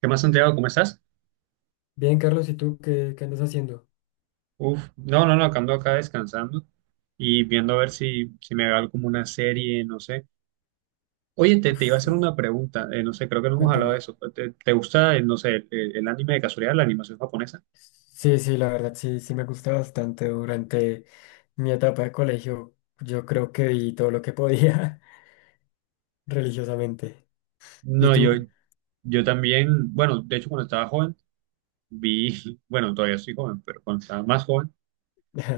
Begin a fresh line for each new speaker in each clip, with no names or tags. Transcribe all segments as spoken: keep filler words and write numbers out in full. ¿Qué más, Santiago? ¿Cómo estás?
Bien, Carlos, ¿y tú qué, qué andas haciendo?
Uf, no, no, no, acá ando acá descansando y viendo a ver si, si me veo como una serie, no sé. Oye, te, te iba a
Uf,
hacer una pregunta, eh, no sé, creo que no hemos hablado de
cuéntame.
eso. ¿Te, te gusta, eh, no sé, el, el- el anime de casualidad, la animación japonesa?
Sí, sí, la verdad, sí, sí me gusta bastante. Durante mi etapa de colegio, yo creo que vi todo lo que podía religiosamente. ¿Y
No, yo,
tú?
yo también, bueno, de hecho cuando estaba joven, vi, bueno, todavía soy joven, pero cuando estaba más joven,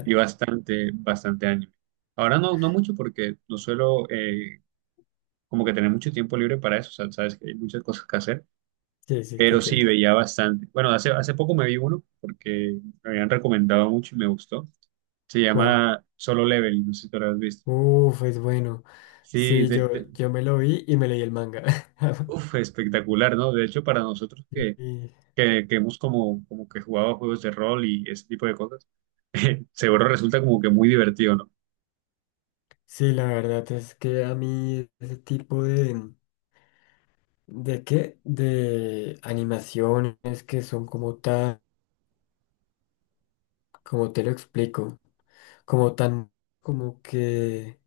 vi bastante, bastante anime. Ahora no, no mucho porque no suelo eh, como que tener mucho tiempo libre para eso, o sea, sabes que hay muchas cosas que hacer.
Sí, sí, te
Pero sí,
entiendo.
veía bastante. Bueno, hace, hace poco me vi uno porque me habían recomendado mucho y me gustó. Se
¿Cuál?
llama Solo Level, no sé si tú lo has visto.
Uf, es bueno.
Sí,
Sí,
de,
yo,
de-
yo me lo vi y me leí el manga.
uf, espectacular, ¿no? De hecho, para nosotros
Y-
que,
y-
que, que hemos como, como que jugado juegos de rol y ese tipo de cosas, seguro resulta como que muy divertido, ¿no?
sí, la verdad es que a mí ese tipo de... ¿De qué? De animaciones que son como tan... ¿Cómo te lo explico? Como tan, como que,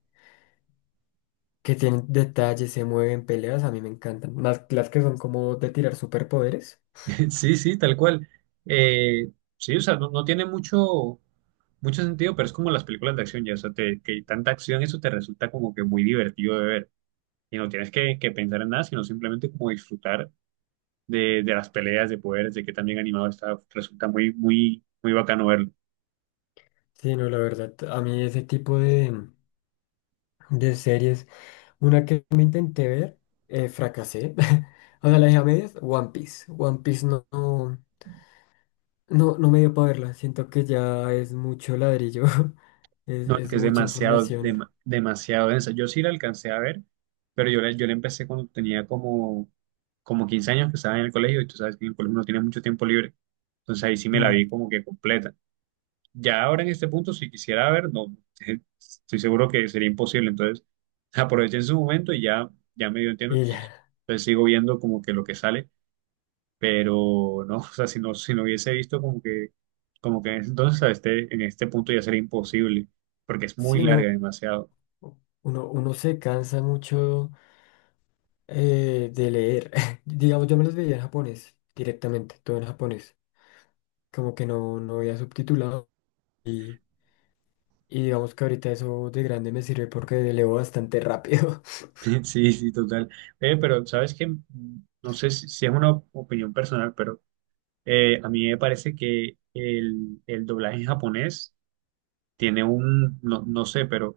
que tienen detalles, se mueven, peleas, a mí me encantan. Más las que son como de tirar superpoderes.
Sí, sí, tal cual. Eh, sí, o sea, no, no tiene mucho, mucho sentido, pero es como las películas de acción, ya, o sea, te- que tanta acción, eso te resulta como que muy divertido de ver. Y no tienes que, que pensar en nada, sino simplemente como disfrutar de, de las peleas de poderes, de que también animado está, resulta muy, muy, muy bacano verlo.
Sí, no, la verdad, a mí ese tipo de, de series, una que me intenté ver, eh, fracasé. O sea, la dejé a medias, One Piece. One Piece no, no, no, no me dio para verla. Siento que ya es mucho ladrillo, es,
No, es que
es
es
mucha
demasiado,
información.
dema- demasiado densa. Yo sí la alcancé a ver, pero yo la, yo la empecé cuando tenía como, como quince años que estaba en el colegio, y tú sabes que en el colegio uno tiene mucho tiempo libre. Entonces ahí sí me la
Mm,
vi como que completa. Ya ahora en este punto, si quisiera ver, no, estoy seguro que sería imposible. Entonces, aproveché en su momento y ya, ya medio entiendo.
Y
Entonces,
ya,
entonces sigo viendo como que lo que sale, pero no, o sea, si no, si no hubiese visto como que, como que entonces a este, en este punto ya sería imposible, porque es muy
sí,
larga
no,
demasiado.
uno, uno se cansa mucho eh, de leer. Digamos, yo me los veía en japonés, directamente, todo en japonés. Como que no, no había subtitulado. Y, y digamos que ahorita eso de grande me sirve porque leo bastante rápido.
Sí, sí, total. Eh, pero sabes que, no sé si, si es una opinión personal, pero eh, a mí me parece que el, el doblaje en japonés tiene un, no, no sé, pero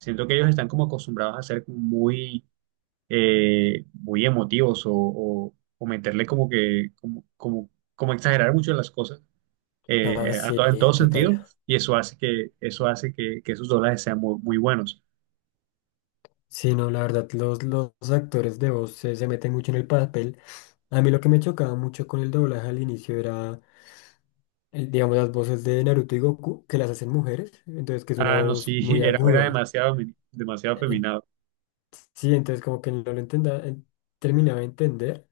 siento que ellos están como acostumbrados a ser muy, eh, muy emotivos o, o, o meterle como que, como, como, como exagerar mucho las cosas,
Ah,
eh, eh, a
sí,
to- en todo
total.
sentido, y eso hace que, eso hace que, que esos dólares sean muy, muy buenos.
Sí, no, la verdad, los, los actores de voz se, se meten mucho en el papel. A mí lo que me chocaba mucho con el doblaje al inicio era, el- digamos, las voces de Naruto y Goku, que las hacen mujeres, entonces que es una
Ah, no,
voz
sí,
muy
era, era
aguda.
demasiado, mi- demasiado
En-
afeminado.
sí, entonces como que no lo entendía, terminaba de entender.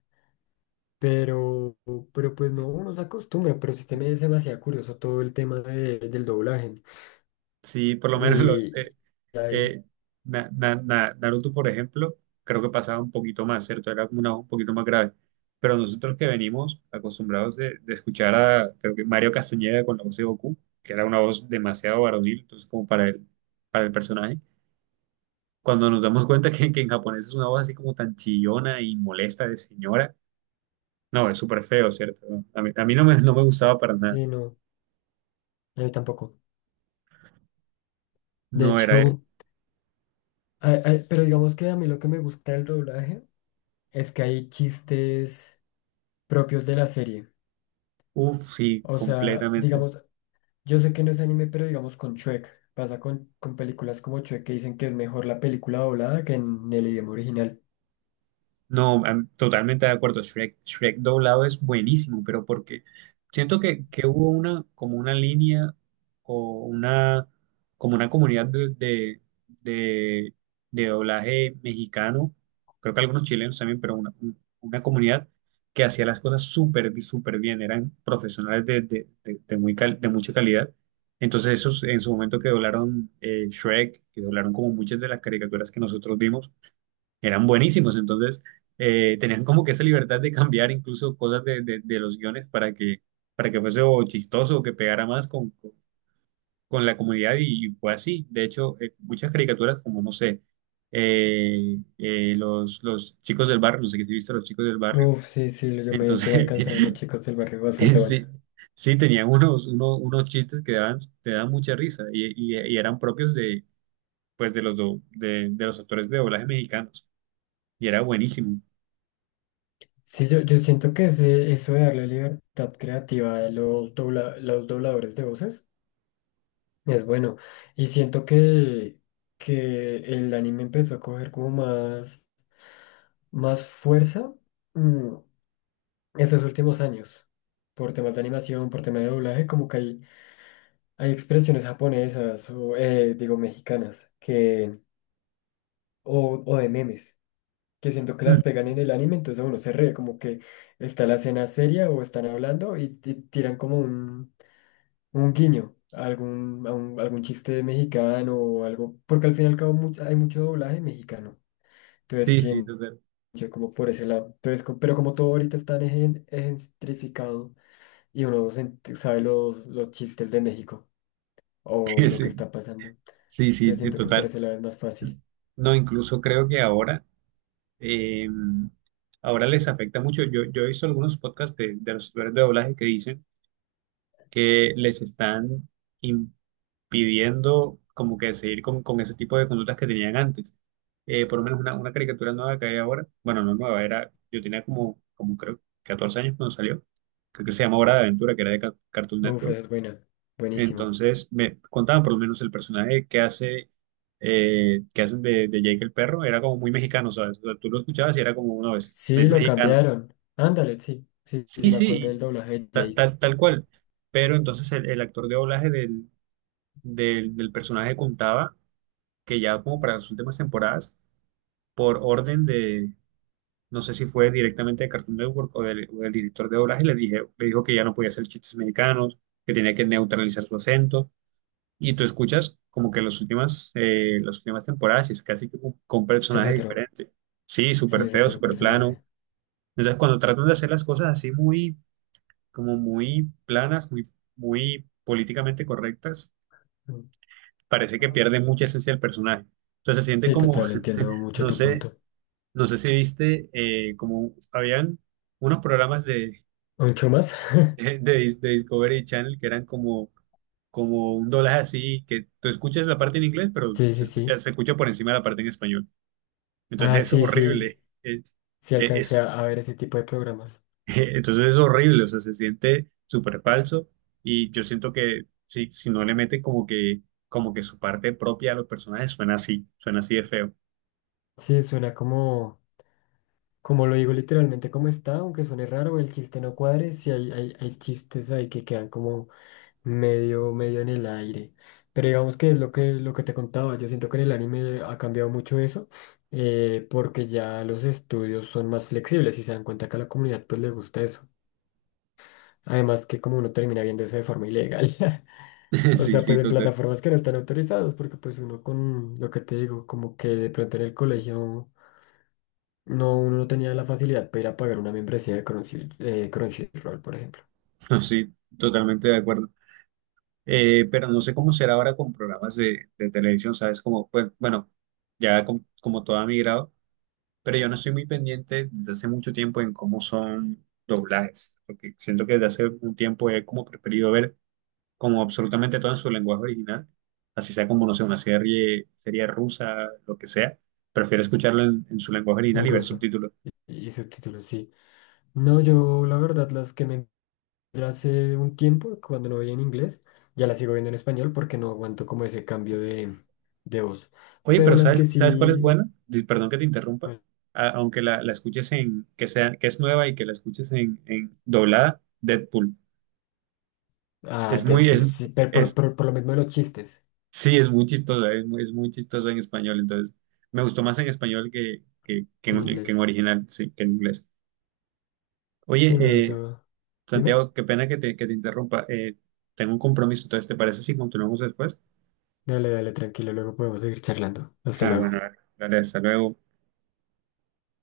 Pero, pero pues no, uno se acostumbra, pero sí también es demasiado curioso todo el tema de- del doblaje.
Sí, por lo menos lo-
Y,
eh,
y ahí,
eh, Na- Na- Na- Naruto, por ejemplo, creo que pasaba un poquito más, ¿cierto? Era como una, voz un poquito más grave. Pero nosotros que venimos acostumbrados de, de escuchar a, creo que Mario Castañeda con la voz de Goku, que era una voz demasiado varonil, entonces como para el, para el personaje. Cuando nos damos cuenta que, que en japonés es una voz así como tan chillona y molesta de señora, no, es súper feo, ¿cierto? No, a mí, a mí no me, no me gustaba para nada.
sí, no, a mí tampoco. De
No era,
hecho, ay- ay, pero digamos que a mí lo que me gusta del doblaje es que hay chistes propios de la serie.
uff, sí,
O sea,
completamente.
digamos, yo sé que no es anime, pero digamos con Shrek. Pasa con, con películas como Shrek que dicen que es mejor la película doblada que en el idioma original.
No, am- totalmente de acuerdo. Shrek, Shrek doblado es buenísimo, pero porque siento que, que hubo una, como una línea o una, como una comunidad de, de, de, de doblaje mexicano, creo que algunos chilenos también, pero una, un- una comunidad que hacía las cosas súper, súper bien. Eran profesionales de, de, de, de muy cal- de mucha calidad. Entonces, esos en su momento que doblaron eh, Shrek, que doblaron como muchas de las caricaturas que nosotros vimos eran buenísimos. Entonces, eh, tenían como que esa libertad de cambiar incluso cosas de, de- de los guiones para que, para que fuese o chistoso o que pegara más con, con- con la comunidad y, y fue así. De hecho, eh, muchas caricaturas como, no sé, eh, eh, los, los chicos del barrio, no sé qué si viste, los chicos del barrio.
Uf, sí, sí, yo me, yo me
Entonces,
alcancé a ver los chicos del barrio, bastante buena.
sí. Sí, tenían unos, unos, unos chistes que daban, te dan mucha risa y, y- y eran propios de, pues, de los, do- de, de los actores de doblaje mexicanos y era buenísimo.
Sí, yo, yo siento que ese- eso de darle libertad creativa a los, dobla- los dobladores de voces es bueno. Y siento que, que el anime empezó a coger como más, más fuerza mm, esos últimos años. Por temas de animación, por temas de doblaje, como que hay, hay expresiones japonesas o, eh, digo, mexicanas que, o, o de memes, que siento que las pegan en el anime, entonces uno se ríe, como que está la escena seria o están hablando y, y tiran como un, un guiño a algún, a un- algún chiste mexicano o algo, porque al fin y al cabo mu- hay mucho doblaje mexicano. Entonces,
Sí,
sí,
sí,
en-
total.
como por ese lado. Entonces, co- pero como todo ahorita está en- gentrificado y uno sen- sabe los, los chistes de México o lo que
Sí,
está pasando.
sí, sí,
Entonces
de
siento que por
total.
ese lado es más fácil.
No, incluso creo que ahora, eh, ahora les afecta mucho. Yo, yo he visto algunos podcasts de, de los usuarios de doblaje que dicen que les están impidiendo como que seguir con, con ese tipo de conductas que tenían antes. Eh, por lo menos una, una caricatura nueva que hay ahora, bueno, no nueva, era, yo tenía como, como creo, catorce años cuando salió. Creo que se llama Hora de Aventura, que era de Ca- Cartoon
Uf,
Network.
esa es buena. Buenísimo.
Entonces me contaban por lo menos el personaje que hace, eh, que hacen de, de Jake el perro, era como muy mexicano, ¿sabes? O sea, tú lo escuchabas y era como uno es,
Sí,
es
lo
mexicano.
cambiaron. Ándale, sí. Sí, sí,
Sí,
me
sí,
acuerdo del
y
doblaje de
ta-
Jake.
tal, tal cual. Pero entonces el, el actor de doblaje del, del, del personaje contaba que ya como para las últimas temporadas, por orden de, no sé si fue directamente de Cartoon Network o del, o del director de doblaje, le dije, le dijo que ya no podía hacer chistes mexicanos, que tenía que neutralizar su acento. Y tú escuchas como que las últimas, eh, las últimas temporadas y es casi que con, con
Es
personajes
otro.
diferentes. Sí,
Sí,
súper
es
feo,
otro
súper plano.
personaje.
Entonces, cuando tratan de hacer las cosas así muy, como muy planas, muy, muy políticamente correctas, parece que
Mm.
pierde mucha esencia el personaje. Entonces, se siente
Sí,
como,
total, entiendo mucho
no
tu
sé,
punto.
no sé si viste, eh, como habían unos programas de,
¿Mucho más?
de, Dis- de Discovery Channel que eran como, como un doblaje así, que tú escuchas la parte en inglés, pero
Sí,
se
sí,
escucha,
sí.
se escucha por encima de la parte en español.
Ah,
Entonces es
sí, sí,
horrible. Es-
sí
es-
alcancé
es-
a a ver ese tipo de programas.
entonces es horrible, o sea, se siente súper falso y yo siento que si, si no le meten como que, como que su parte propia a los personajes, suena así, suena así de feo.
Sí, suena como, como lo digo literalmente como está, aunque suene raro, el chiste no cuadre, sí hay, hay, hay chistes ahí que quedan como medio, medio en el aire. Pero digamos que es lo que, lo que te contaba, yo siento que en el anime ha cambiado mucho eso, eh, porque ya los estudios son más flexibles y se dan cuenta que a la comunidad pues le gusta eso. Además que como uno termina viendo eso de forma ilegal. O
Sí,
sea,
sí,
pues en
total.
plataformas que no están autorizadas, porque pues uno con lo que te digo, como que de pronto en el colegio no, uno no tenía la facilidad para ir a pagar una membresía de Crunchy- eh, Crunchyroll, por ejemplo,
No, sí, totalmente de acuerdo. Eh, pero no sé cómo será ahora con programas de, de televisión, ¿sabes? Como, pues, bueno, ya com- como, todo ha migrado, pero yo no estoy muy pendiente desde hace mucho tiempo en cómo son doblajes, porque siento que desde hace un tiempo he como preferido ver como absolutamente todo en su lenguaje original, así sea como, no sé, una serie, serie rusa, lo que sea, prefiero escucharlo en, en su lenguaje original
en
y ver
ruso,
subtítulos.
y, y subtítulos, sí. No, yo la verdad las que me entré hace un tiempo, cuando no veía en inglés, ya las sigo viendo en español porque no aguanto como ese cambio de, de voz.
Oye,
Pero
pero
las
¿sabes,
que
sabes cuál es
sí...
buena? Di- Perdón que te interrumpa.
¿cuál?
A- aunque la, la escuches en, que sea, que es nueva y que la escuches en, en doblada, Deadpool.
Ah,
Es muy, es,
Deadpool, sí, pero por,
es,
por, por lo mismo de los chistes
sí, es muy chistoso, es muy, es muy chistoso en español. Entonces, me gustó más en español que, que, que
que en
en, que en
inglés.
original, sí, que en inglés. Oye,
Sí, no,
eh,
eso... Dime.
Santiago, qué pena que te, que te interrumpa. Eh, tengo un compromiso, entonces, ¿te parece si continuamos después?
Dale, dale, tranquilo, luego podemos seguir charlando. Hasta
Ah, bueno,
luego.
dale, hasta luego.